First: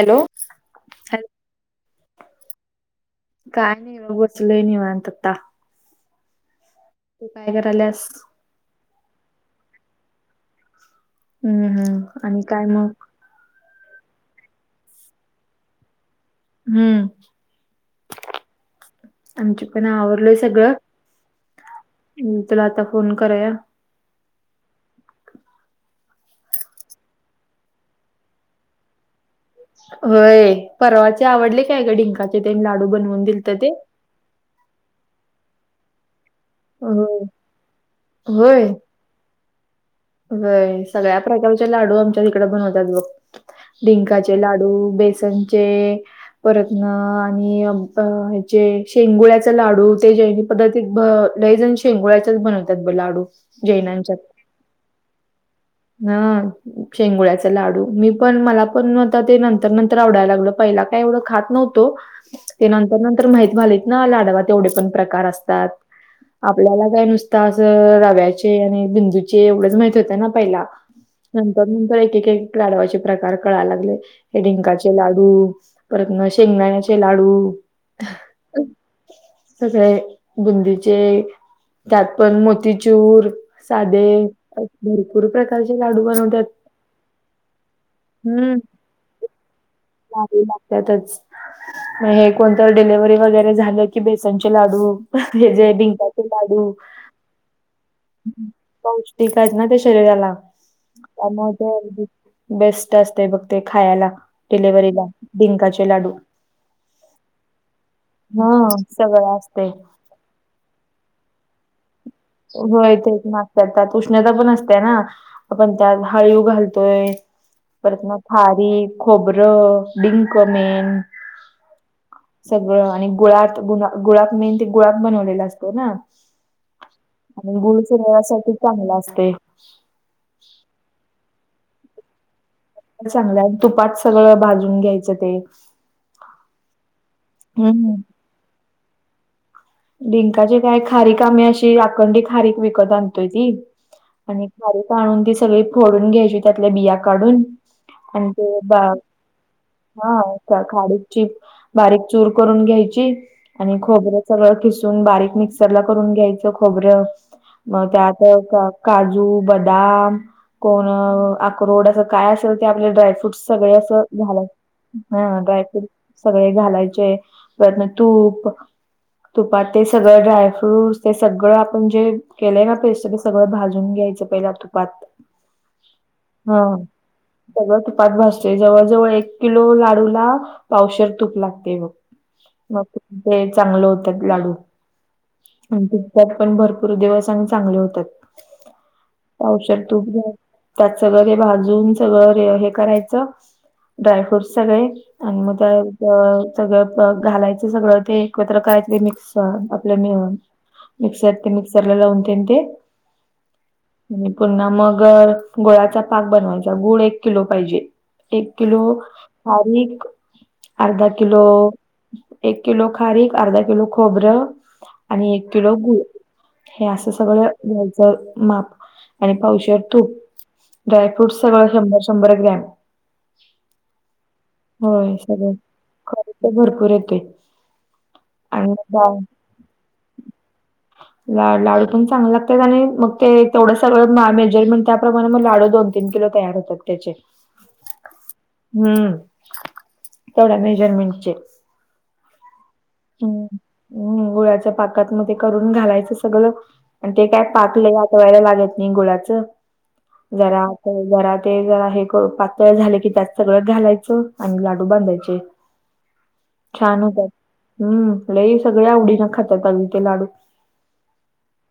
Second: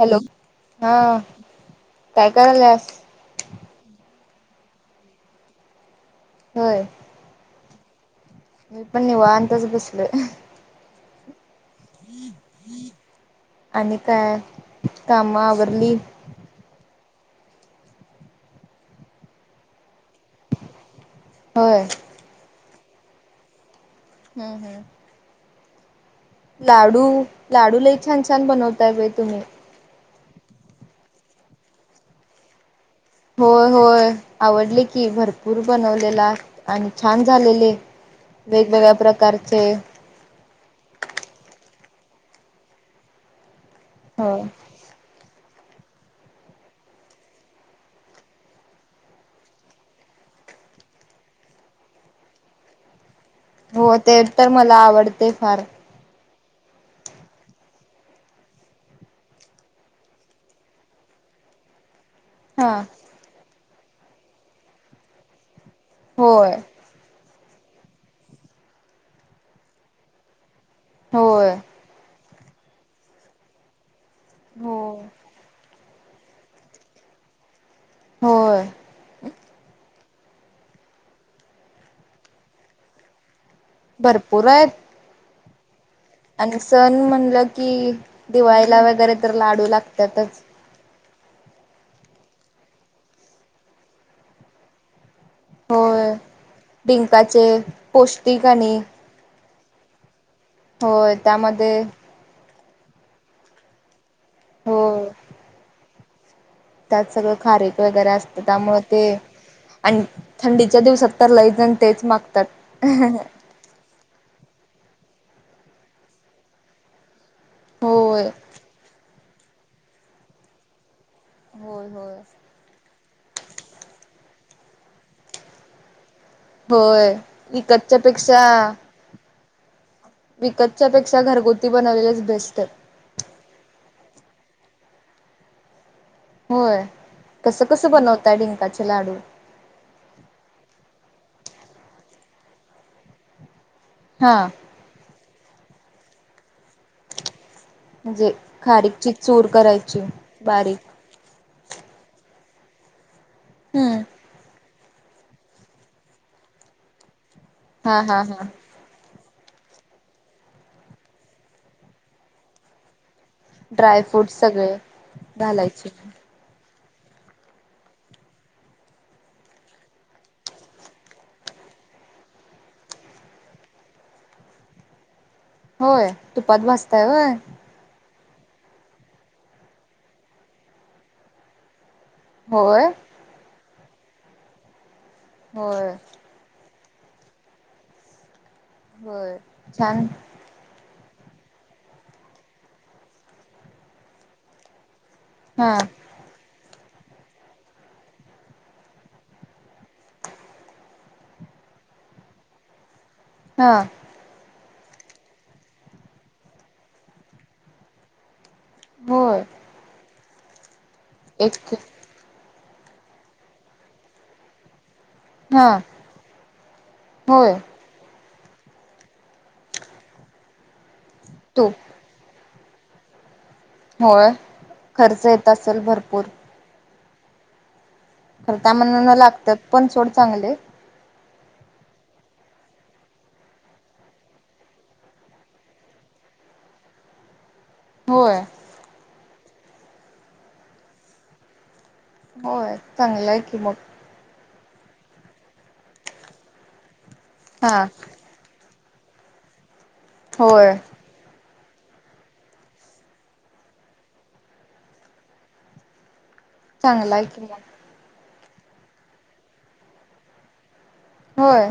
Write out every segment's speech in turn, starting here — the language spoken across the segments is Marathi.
हॅलो, हां हॅलो, काय करालेयास? काय नाय बघ बसलोय निवांत आता. व्हय. तू काय करायल्यास? मी पण निवांतच बसलोय. हम्म हम्म आणि काय मग? आणि काय काम आवरली? हम्म आमची पण आवरलय सगळं. होय. हम्म तुला आता फोन कराया हम्म हम्म. लाडू लाडू लई छान छान बनवताय बाई तुम्ही. होय परवाचे आवडले काय ग डिंकाचे ते लाडू बनवून? दिलत होय ते होय आवडले की भरपूर बनवलेला आणि होय छान झालेले वेगवेगळ्या प्रकारचे व्हय सगळ्या प्रकारचे लाडू आमच्या तिकडे बनवतात बघ. डिंकाचे हो लाडू, बेसनचे परत ना आणि अ ब हेचे शेंगुळ्याचे लाडू ते जे पद्धतीत ब लईजण शेंगुळ्याच्याच बनवतात ब लाडू. हो ते तर मला आवडते फार. हा. शेंगुळ्याचा लाडू मी पण मला पण आता ते नंतर नंतर आवडायला लागल. पहिला काय एवढं खात नव्ह तो. ते हा नंतर नंतर माहित व्हालेतना लाडवात एवढे पण प्रकार असतात. होय आपल्याला नाय नुसता असं रव्याचे आणि बिंदूचे एवढेच माहित होतं ना पहिला होय नंतर नंतर एक एकेक लाडवाचे प्रकार कळायला लागले. हे हो डिंकाचे लाडू परत ना शेंगदाण्याचे लाडू होय. सगळे बुंदीचे त्यात पण मोतीचूर साधे भरपूर आहेत भरपूर प्रकारचे लाडू बनव आणि सण म्हणलं की दिवाळीला वगैरे तर लाडू लाग हा बोला. त्यातच म हे कोणतरी डिलिव्हरी वगैरे झालं की बेसनचे लाडू ह्याजे होय डिंकाचे लाडू डिंकाचे पौष्टिक आणि पौष टिक आहेत ना ते शरीराला होय त्यामुळे ते त्यामध्ये अगदी बेस्ट असते बघ ते खायाला डिलिव्हरीला होय डिंकाचे लाडू. त्यात सगळं खारीक वगैरे असतं हा त्यामुळ ते सगळं असतय. आण थंडीच्या दिवसात तर लईजण तेच माग होय तेच मागत्यात त्यात उष्णता पण असतेय ना. आपण त्यात हळीव घालतोय परत मग होय खारीक, खोबरं, डिंक मेन होय होय. सगळं आणि गुळात गु गुळात मेन ते गुळात बनवलेला असत ना. होय. आणि गुळ विकतच्या पेक्षा शरीरासाठी चांगला असते. विकतच्या पेक्षा घरगुती बनवलेलच बेस्ट. चांगलंय. तुपात सगळं भाजून घ्यायचं ते. होय. हम्म कसं-कसं हम्म. बनवतायं डिंकाचे लाडू? डिंकाचे काय, खारीक आम्ही अशी अखंड खारीक विकत आणतोय ती आणि हा खारी [unintelligible] ती सगळी फोडून घ्यायची. त्यातल्या बिया काढून आणि म्हणजे ते खारीकची चूर करायची बारीक [unintelligible] बारीक चूर करून घ्यायची. आणि हम्म खोबर खोबरं खिसून, बारीक मिक्सरला करून घ्यायचं खोबरं, म हा हा हा त्यात काजू, बदाम, कोण अ अक्रोड असं काय असेल ते आपले ड्रायफ्रूट सगळे असं ड्रायफ्रूट झालं, सगळे ह ड्रायफ्रूट घालायचे सगळे घालायचे, परत नं तूप तुपात ते सगळं ड्रायफ्रूट, ते सगळं आपण जे केलंय ना पेस्ट, ते सगळं भाजून घ्यायचं पहिला तुपात होय! हा तुपात भाजताय होय! सगळं तुपात भाजतोय. जवळ जवळ एक किलो लाडूला पावशीर तूप लागते मग. मग होय होय ते चांगले होतात लाडू. होय त्यात पण भरपूर दिवस आणि चांगले होतात. होय पावशेर छान तूप त्यात सगळं ते भाजून, सगळं हे करायचं ड्रायफ्रूट सगळे. आणि मग हा त्या सगळं घालायचं सगळं ते एकत्र करायचं ते मिक्स आपल्या मी मिक्सर ते मिक्सरला लावून ते ते. हा! आणि पुन्हा मग गुळाचा पाक बनवायचा, गुळ एक किलो पाहिजे. एक एक किलो होय खारीक, अर्धा किलो एक एक किलो खारीक, अर्धा किलो खोबरं आणि एक हा किलो गूळ हे असं सगळं होय घ्यायचं, माप आणि पावशेर तूप, ड्रायफ्रूट सगळं तूप शंभर, शंभर ग्रॅम. होय! होय खर्च येत सगळं असेल भरपूर. खर्च भरपूर येतोय. खरं! त्या आणि मनानं डाळ लागतात पण सोड चांगले. [unintelligible] ला लाडू पण चांगलं लागतात, आणि मग ते तेवढं सगळं मेजरमेंट त्याप्रमाणे मग लाडू दोन- तीन किलो तयार होत. [unintelligible] होय. हम्म! तेवढ्या मेजरमेंटचे. होय! चांगलंय आहे हम्म की मग. हम्म! गुळाच्या पाकात मग ते करून घालायचं सगळं, आणि ते काय हा पाक लय [unintelligible] लागत नाही गुळाचं जरा. होय जरा, ते जरा हे पातळ झाले की, त्यात सगळं घालायचं आणि लाडू बांधायचे. [unintelligible] छान चांगला आहे होतात. की मग हम्म! लई सगळे आवडीनं खातात आणि ते लाडू. होय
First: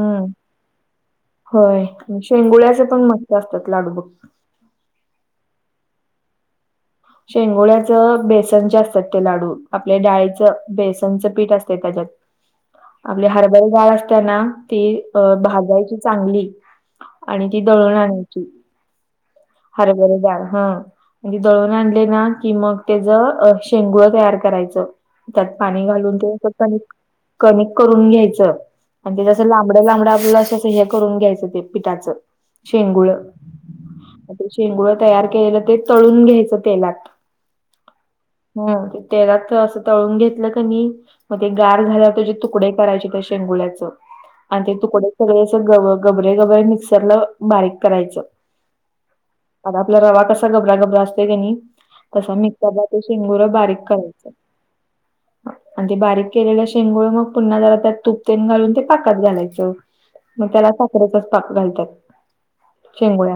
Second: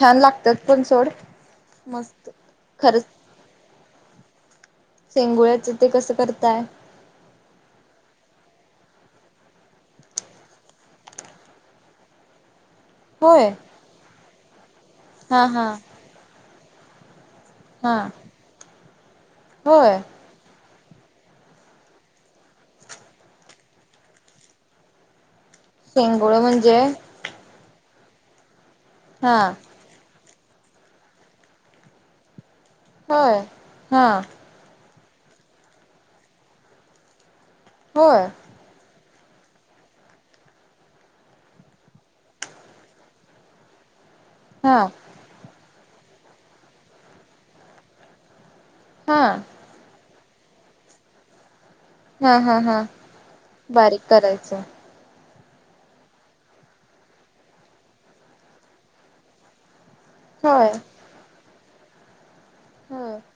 छान लागतात पण सोड होय, मस्त शेंगुळ्याचं पण खरंच म स्त असतात लाडू बघं. शेंगुळ्याचं ते कसं करताय. शेंगोळ्याचं, बेसनचे असतात ते लाडू. आपल्या डाळीचं बेसनचं पीठ असते त्याच्यात आपली होय हरभरा डाळ असताना ती अ हा हा भाजायची चांगली. आणि ती दळून हा आणायची. होय हरभरा डाळ. हा. म्हणजे दळून आणले ना की मग त्याचं शेंगुळ तयार करायचं. त्यात पाणी घालून शेंगोळ ते क म्हणजे कनिक करून घ्यायचं. आणि ते हा अस लांब लांबड लांबडं आपलं असं हे करून घ्यायचं ते पिठाचं. शेंगुळ होय. हा. शेंगुळ तयार केलेलं ते तळून घ्यायचं तेलात. होय. हा तेलात असं तळून घेतलं कनी मग ते गार झाल्यावर तीजे तुकडे करायचे त्या शेंगुळ्याच. आणि ते हा तुकडे सगळे अस ग गबरे गबरे मिक्सरला बारीक करायचं. हा. आता आपला रवा कसा गबरा गबरा असतोय क नी. तस हा हा मिक्सर हा ला शेंगुर बारीक करायच. आणि ते बारीक केलेला शेंगोळ मग पुन्हा जरा त्यात तुपतेन घालून ते पाकात घालायचं. मग त्याला होय साखरेचाच पाक घालत्यात. होय शेंगोळ्याला.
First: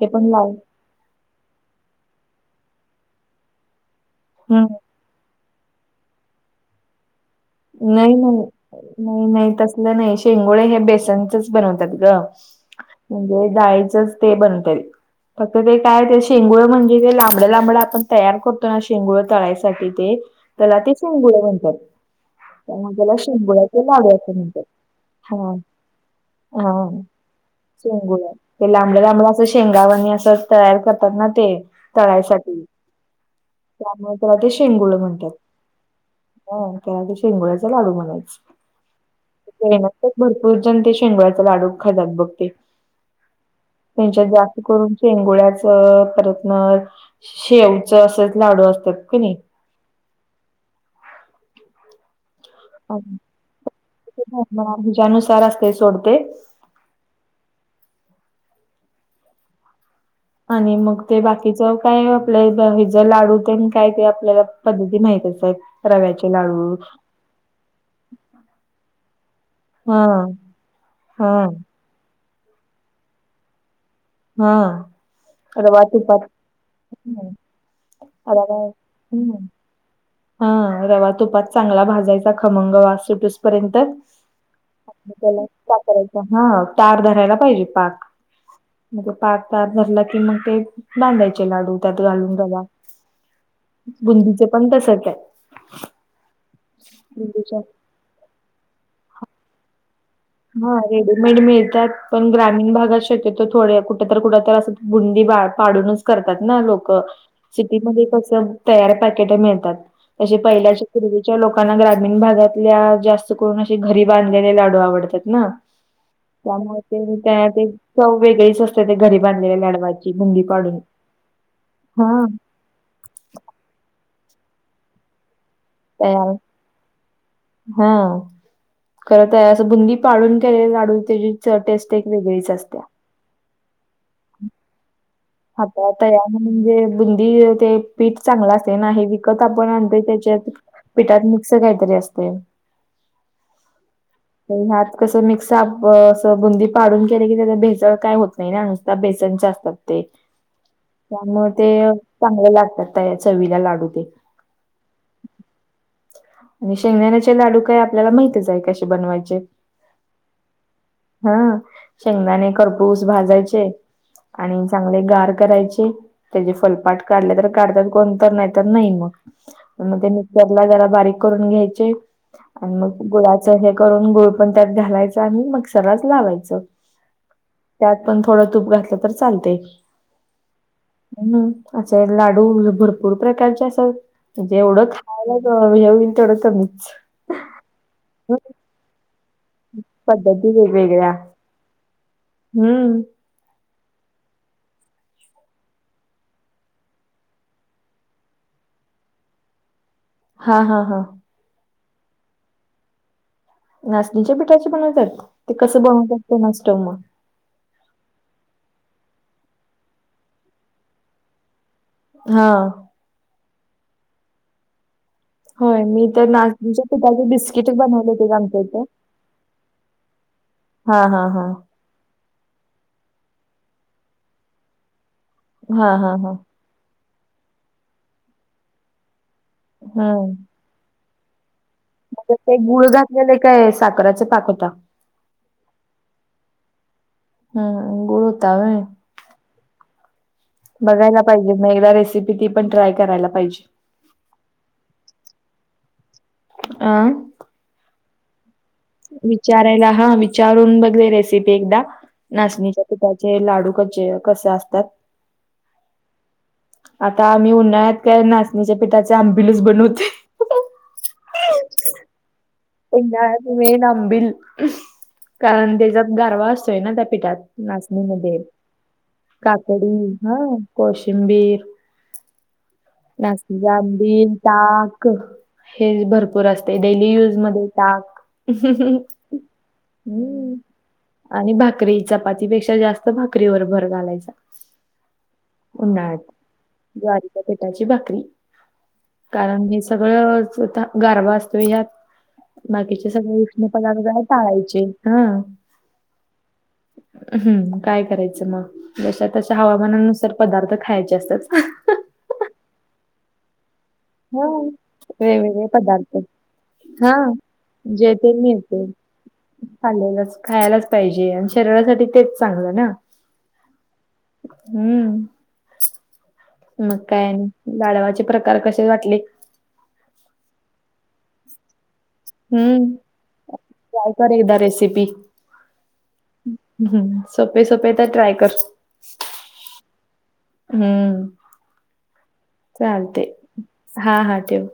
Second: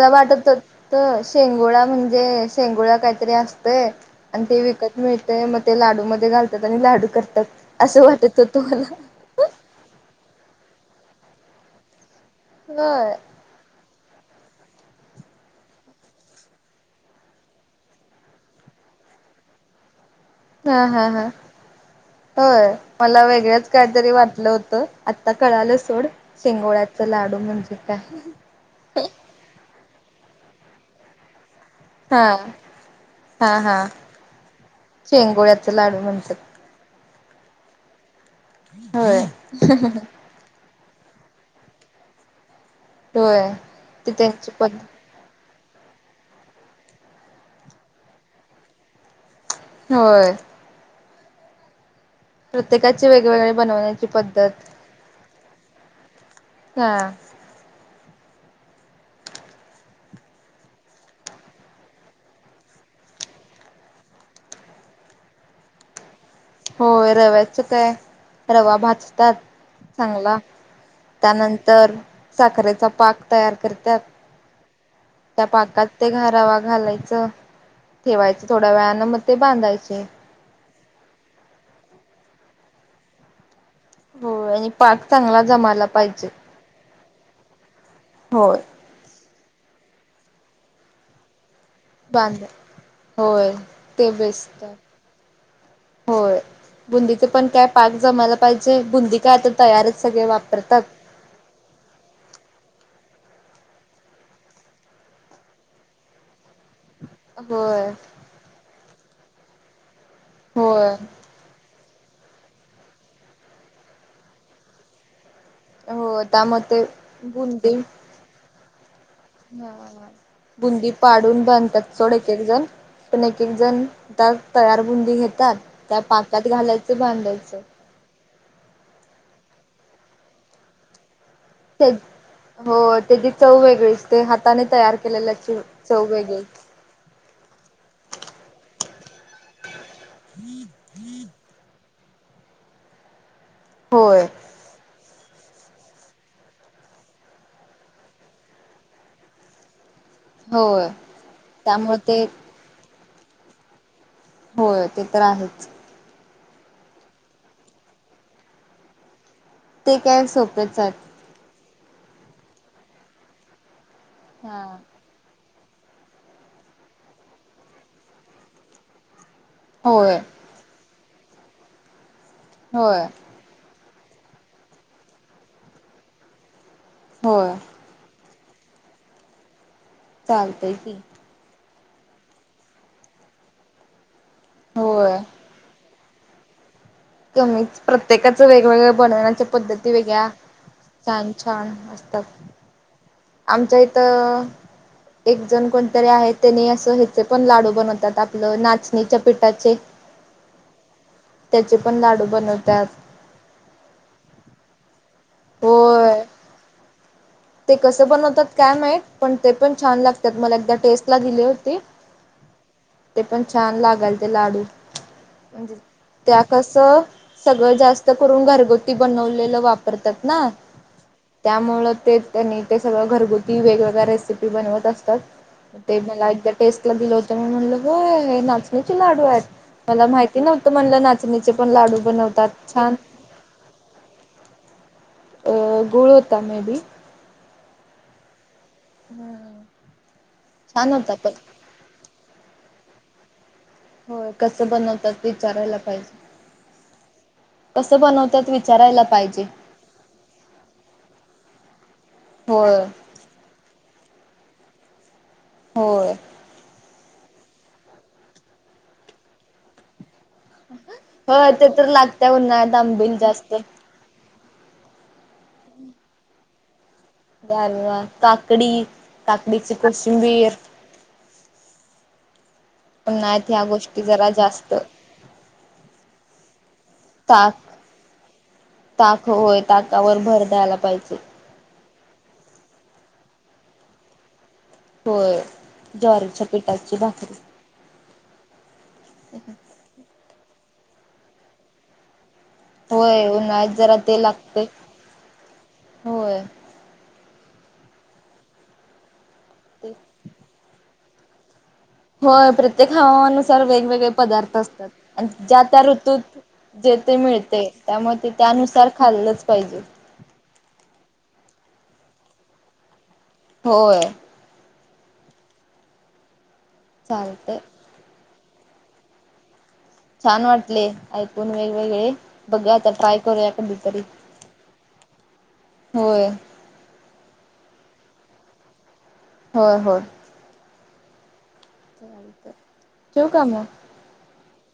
हे पण वाटत लाव होत शेंगोळा म्हणजे शेंगोळा काहीतरी असतय‌. आणि ते हम्म विकत मिळत. मग ते लाडूमध्ये घालतात. आणि लाडू करतात. असं नाही वाटत नाही‌. होतं मला नाही नाही तसलं नाही शेंगोळे हे बेसनचच बनवतात ग. व्हय. ते डाळीचच ते बनतयं. फक्त ते काय ते शेंगुळ म्हणजे ते लांबड लांबड आपण तयार करतो ना शेंगुळ तळायसाठी ते. त्याला हा ते हा हा शेंगुळ म्हणत्यात. होय. मला वेगळंच लाडू काहीतरी असे वाटलं म्हणतात होतं. आता हा कळालं सोड. हा शिंगोळ्याचा लाडू म्हणजे काय? शेंगुळ्या ते लांबड लांबड असं शेंगावणी अस तयार करतात ना ते. हा तळायसाठी हा हा त्यामुळ तेला ते शेंगुळ म्हणतात. शेंगोळ्याच लाडू म्हणतात अ. त्याला ते शेंगोळ्याचा लाडू म्हणायच. होय. येण्यातच भरपूर जण ते शेंगोळ्याचा लाडू खातात बघ ते. होय ती त्यांच्यात त्यांची जास्त करून पद्धत शेंगुळ्याचं परत मग शेवचं असच लाडू असतात क नी. होय. प्रत्येकाचे वेगवेगळे बनवण्याची पद्धत हेच्यानुसार असतंय सोड ते. हा. आणि मग ते बाकीचं काय आपलं हे ज लाडू ते काय ते आपल्याला पद्धती माहीत च आहेत. रव्याचे लाडू. होय. रव्याचं काय? रवा भाजतात हा चांगला. हा त्यानंतर साखरेचा पाक तयार करतात. हा त्या रवा पाकात ते तुपात रवा घालायचं. ठेवायचे रवा थोड्या वेळान मग ते हम्म बांधायचं. हा. रवा तुपात चांगला भाजायचा खमंग वास सुटूसपर्यंत. होय आणि पाक चांगला जमायला पाहिजे तार धरायला पाहिजे पाक‌. होय. पाक तार धरला की मग ते बांधायचे लाडू. त्यात घालून बांध रवा, होय ते बुंदीचे बेस्ट पण तसच आहे. होय, बुंदीचे पण बुंदीच्या काय पाक जमायला पाहिजे, बुंदी काय आता तयारच सगळे वापर हा रेडी मेड मिळत्यात, पण ग्रामीण भागात शक्यतो थोड्या कुठ तर, कुठ तर, अस बुंदी पाडूनच करत्यात ना लोक. होय सिटीमध्ये कस तयार पॅकेट मिळतात, अशे पहिल्याच्या होय पूर्वी लोकांना ग्रामीण भागातल्या जास्त करून असे घरी बांधलेले लाडू आवडतात ना त्यामुळे ते त्या ते चव वेगळीच असते, ते घरी बांधलेल्या हा लाडवाची बुंदी पाडून. पाडून बांधत्यात सोड हा एक-एक जण. पण एक-एक जण त्या तयार बुंदी घेतात, त्या तयार पाकात घालायचं बांधायचं. हा, खर तयार आहे असं बुंदी पाडून केलेली लाडू त्याची च त्या टेस्ट एक वेगळीच असते. हो त्याची चव वेगळीच, ते हाताने तयार केलेलं आता तयार म्हणजे बुंदी ते पीठ चांगलं असतंय ना, हे विकत आपण आणतो त्याच्यात पीठात असं काहीतरी असतय. होय. ते ह्यात कसं, मिक्स आप ब असं बुंदी पाडून केले की, त्याच्यात भेसळ काय होत नाही ना, नुसत्या बेसनच्या असतात ते. होय त्यामुळे ते त्यामुळे ते चांगले लागतात, त्या चवीला लाडू ते. होय, ते तर आहेच. आणि शेंगदाण्याचे लाडू काय आपल्याला माहितच आहे, कशे बनवायचे. ते काय सोपेच आहेत. हा. शेंगदाणे खरपूस भाजायचे आणि हा चांगले गार करायचे, त्याचे फलपाट काढले तर काढतात कोण तर, नाही तर नाही मग. मग ते होय मिक्सरला जरा बारीक करून घ्यायचे आणि मग होय गुळात च हे करून गुळ पण त्यात घालायचं आणि मिक्सरलाच लावायचं. होय. त्यात पण थोडं तूप घातलं तर चालतंय. चालतंय की. हं, असे लाडू, भरपूर प्रकारचे असतात, म्हणजे एवढं होय खायला हं, हे येईन तेवढं कमीच. कमीच, हं, प्रत्येकाचं वेगवेगळ्या बनवण्याच्या पद्ध ती वेगळया, पद्धती वेगवेगळ्या छान, छान असत्यात. हम्म. आमच्या इथं एक जण कोणतरी आहे, त्यानी असं ह्याचे पण लाडू बनवतात, आपलं नाचणीच्या पिठाचे. हा, हा, हा. त्याचे पण लाडू बनवतात. नाचणीच्या पिठाचे बनवतात? ते कसं बनवतात होय कोणास ठाऊक मग. ते कसं बनवतात काय माहीत, पण ते पण छान लागत्यात. मला एकदा टेस्टला दिले होते. हा. ते पण छान लागालते लाडू. म्हणजे होय मी तर त्या नाचणीच्या कसं पिठाचे बिस्किट सगळं बनवले जास्त होते ग करून, आमच्या इथे. घरगुती बनवलेलं वापरतात ना. हा, हा, हा. त्यामुळं ते त्यांनी ते सगळं घरगुती, वेगवेगळ्या रेसिपी बनवत असतात. हा ते हा मला हा एकदा टेस्ट ला दिल होतं, मी म्हंटलं गं हे! नाचणीचे लाडू आहेत. मला माहिती नव्हते. त्या म्हणल्या, नाचणीचे पण लाडू म्हणजे बनवतात ते गुळ छान घातलेले काय,? साखराच्या पाक होता? अं.. [unintelligible] गूळ होता मे बी. हं.. [unintelligible] गुळ होता होय. हम. बघायला पाहिजे मग, एकदा रेसिपी ती पण, ट्राय करायला पाहिजे. होय कसं बनवतात, विचारायला पाहिजे. अ कसं बनवतात वि [unintelligible] विचारायला, हा विचारून बघूया. रेसिपी एकदा होय नाचणीच्या पीठाची जे लाडू कचे, कसे असतात.? होय. आता आम्ही उन्हाळ्यात काय, नाचणीच्या पिठाचे आंबिलच बनवतोय. हो, ते तर लागते, उन्हाळ्यात आप उन्हाळ्यात मेन आंबील. कारण त्याच्यात गारवा असतोय ना त्या [unintelligible] पिठात, गारवा नाचणीमध्ये काकडी काकडीची काकडी, हा. कोशिंबीर कोशिंबीर. उन्हाळ्यात ह्या गोष्टी जरा जास्त ताक, हेच, भरपूर असते. डेली यूज मध्ये. ताक ताक, ताक होय ताकावर भर हम्. द्यायला पाहिजे आणि भाकरी, चपातीपेक्षा, जास्त भाकरीवर, भर घालायचा. होय, ज्वारीच्या, पिठाची भाकरी. ज्वारीची भाकरी. कारण हे सगळं, गारवा असतो यात. बाकीचे होय सगळ, उष्ण उन्हाळ्यात जरा पदार्थ ते लागते टाळायचे हं. होय. हम्म काय करायचं मग, जशा, तशा हवा मानानुसार, पदार्थ खायचे असतात. हो! प्रत्येक हवामानुसार वेगवेगळे हो, पदार्थ असतात. आणि ज्या, वेगवेगळे त्या पदार्थ. ऋतूत,.. जेथ हां. मिळते, जे त्यामुळे ते मिळते त्यानुसार खाल्लंच पाहिजे. खाल्लेलंच खायलाच पाहिजे. आणि शरीरासाठी तेच चांगलं ना. होय. हम्म. मग काय? चालतंय लाडवाचे प्रकार कसे वाटले. छान वाटले. ऐकून वेगवेगळे. बघूया आता हम्म. ट्राय करूया कधीतरी ट्राय कर एकदा रेसिपी. होय हम्म सोपे, सोपे तर ट्राय कर. होय हो. हम्म. चालते. ठेवू का मग? हा, हा ठेव.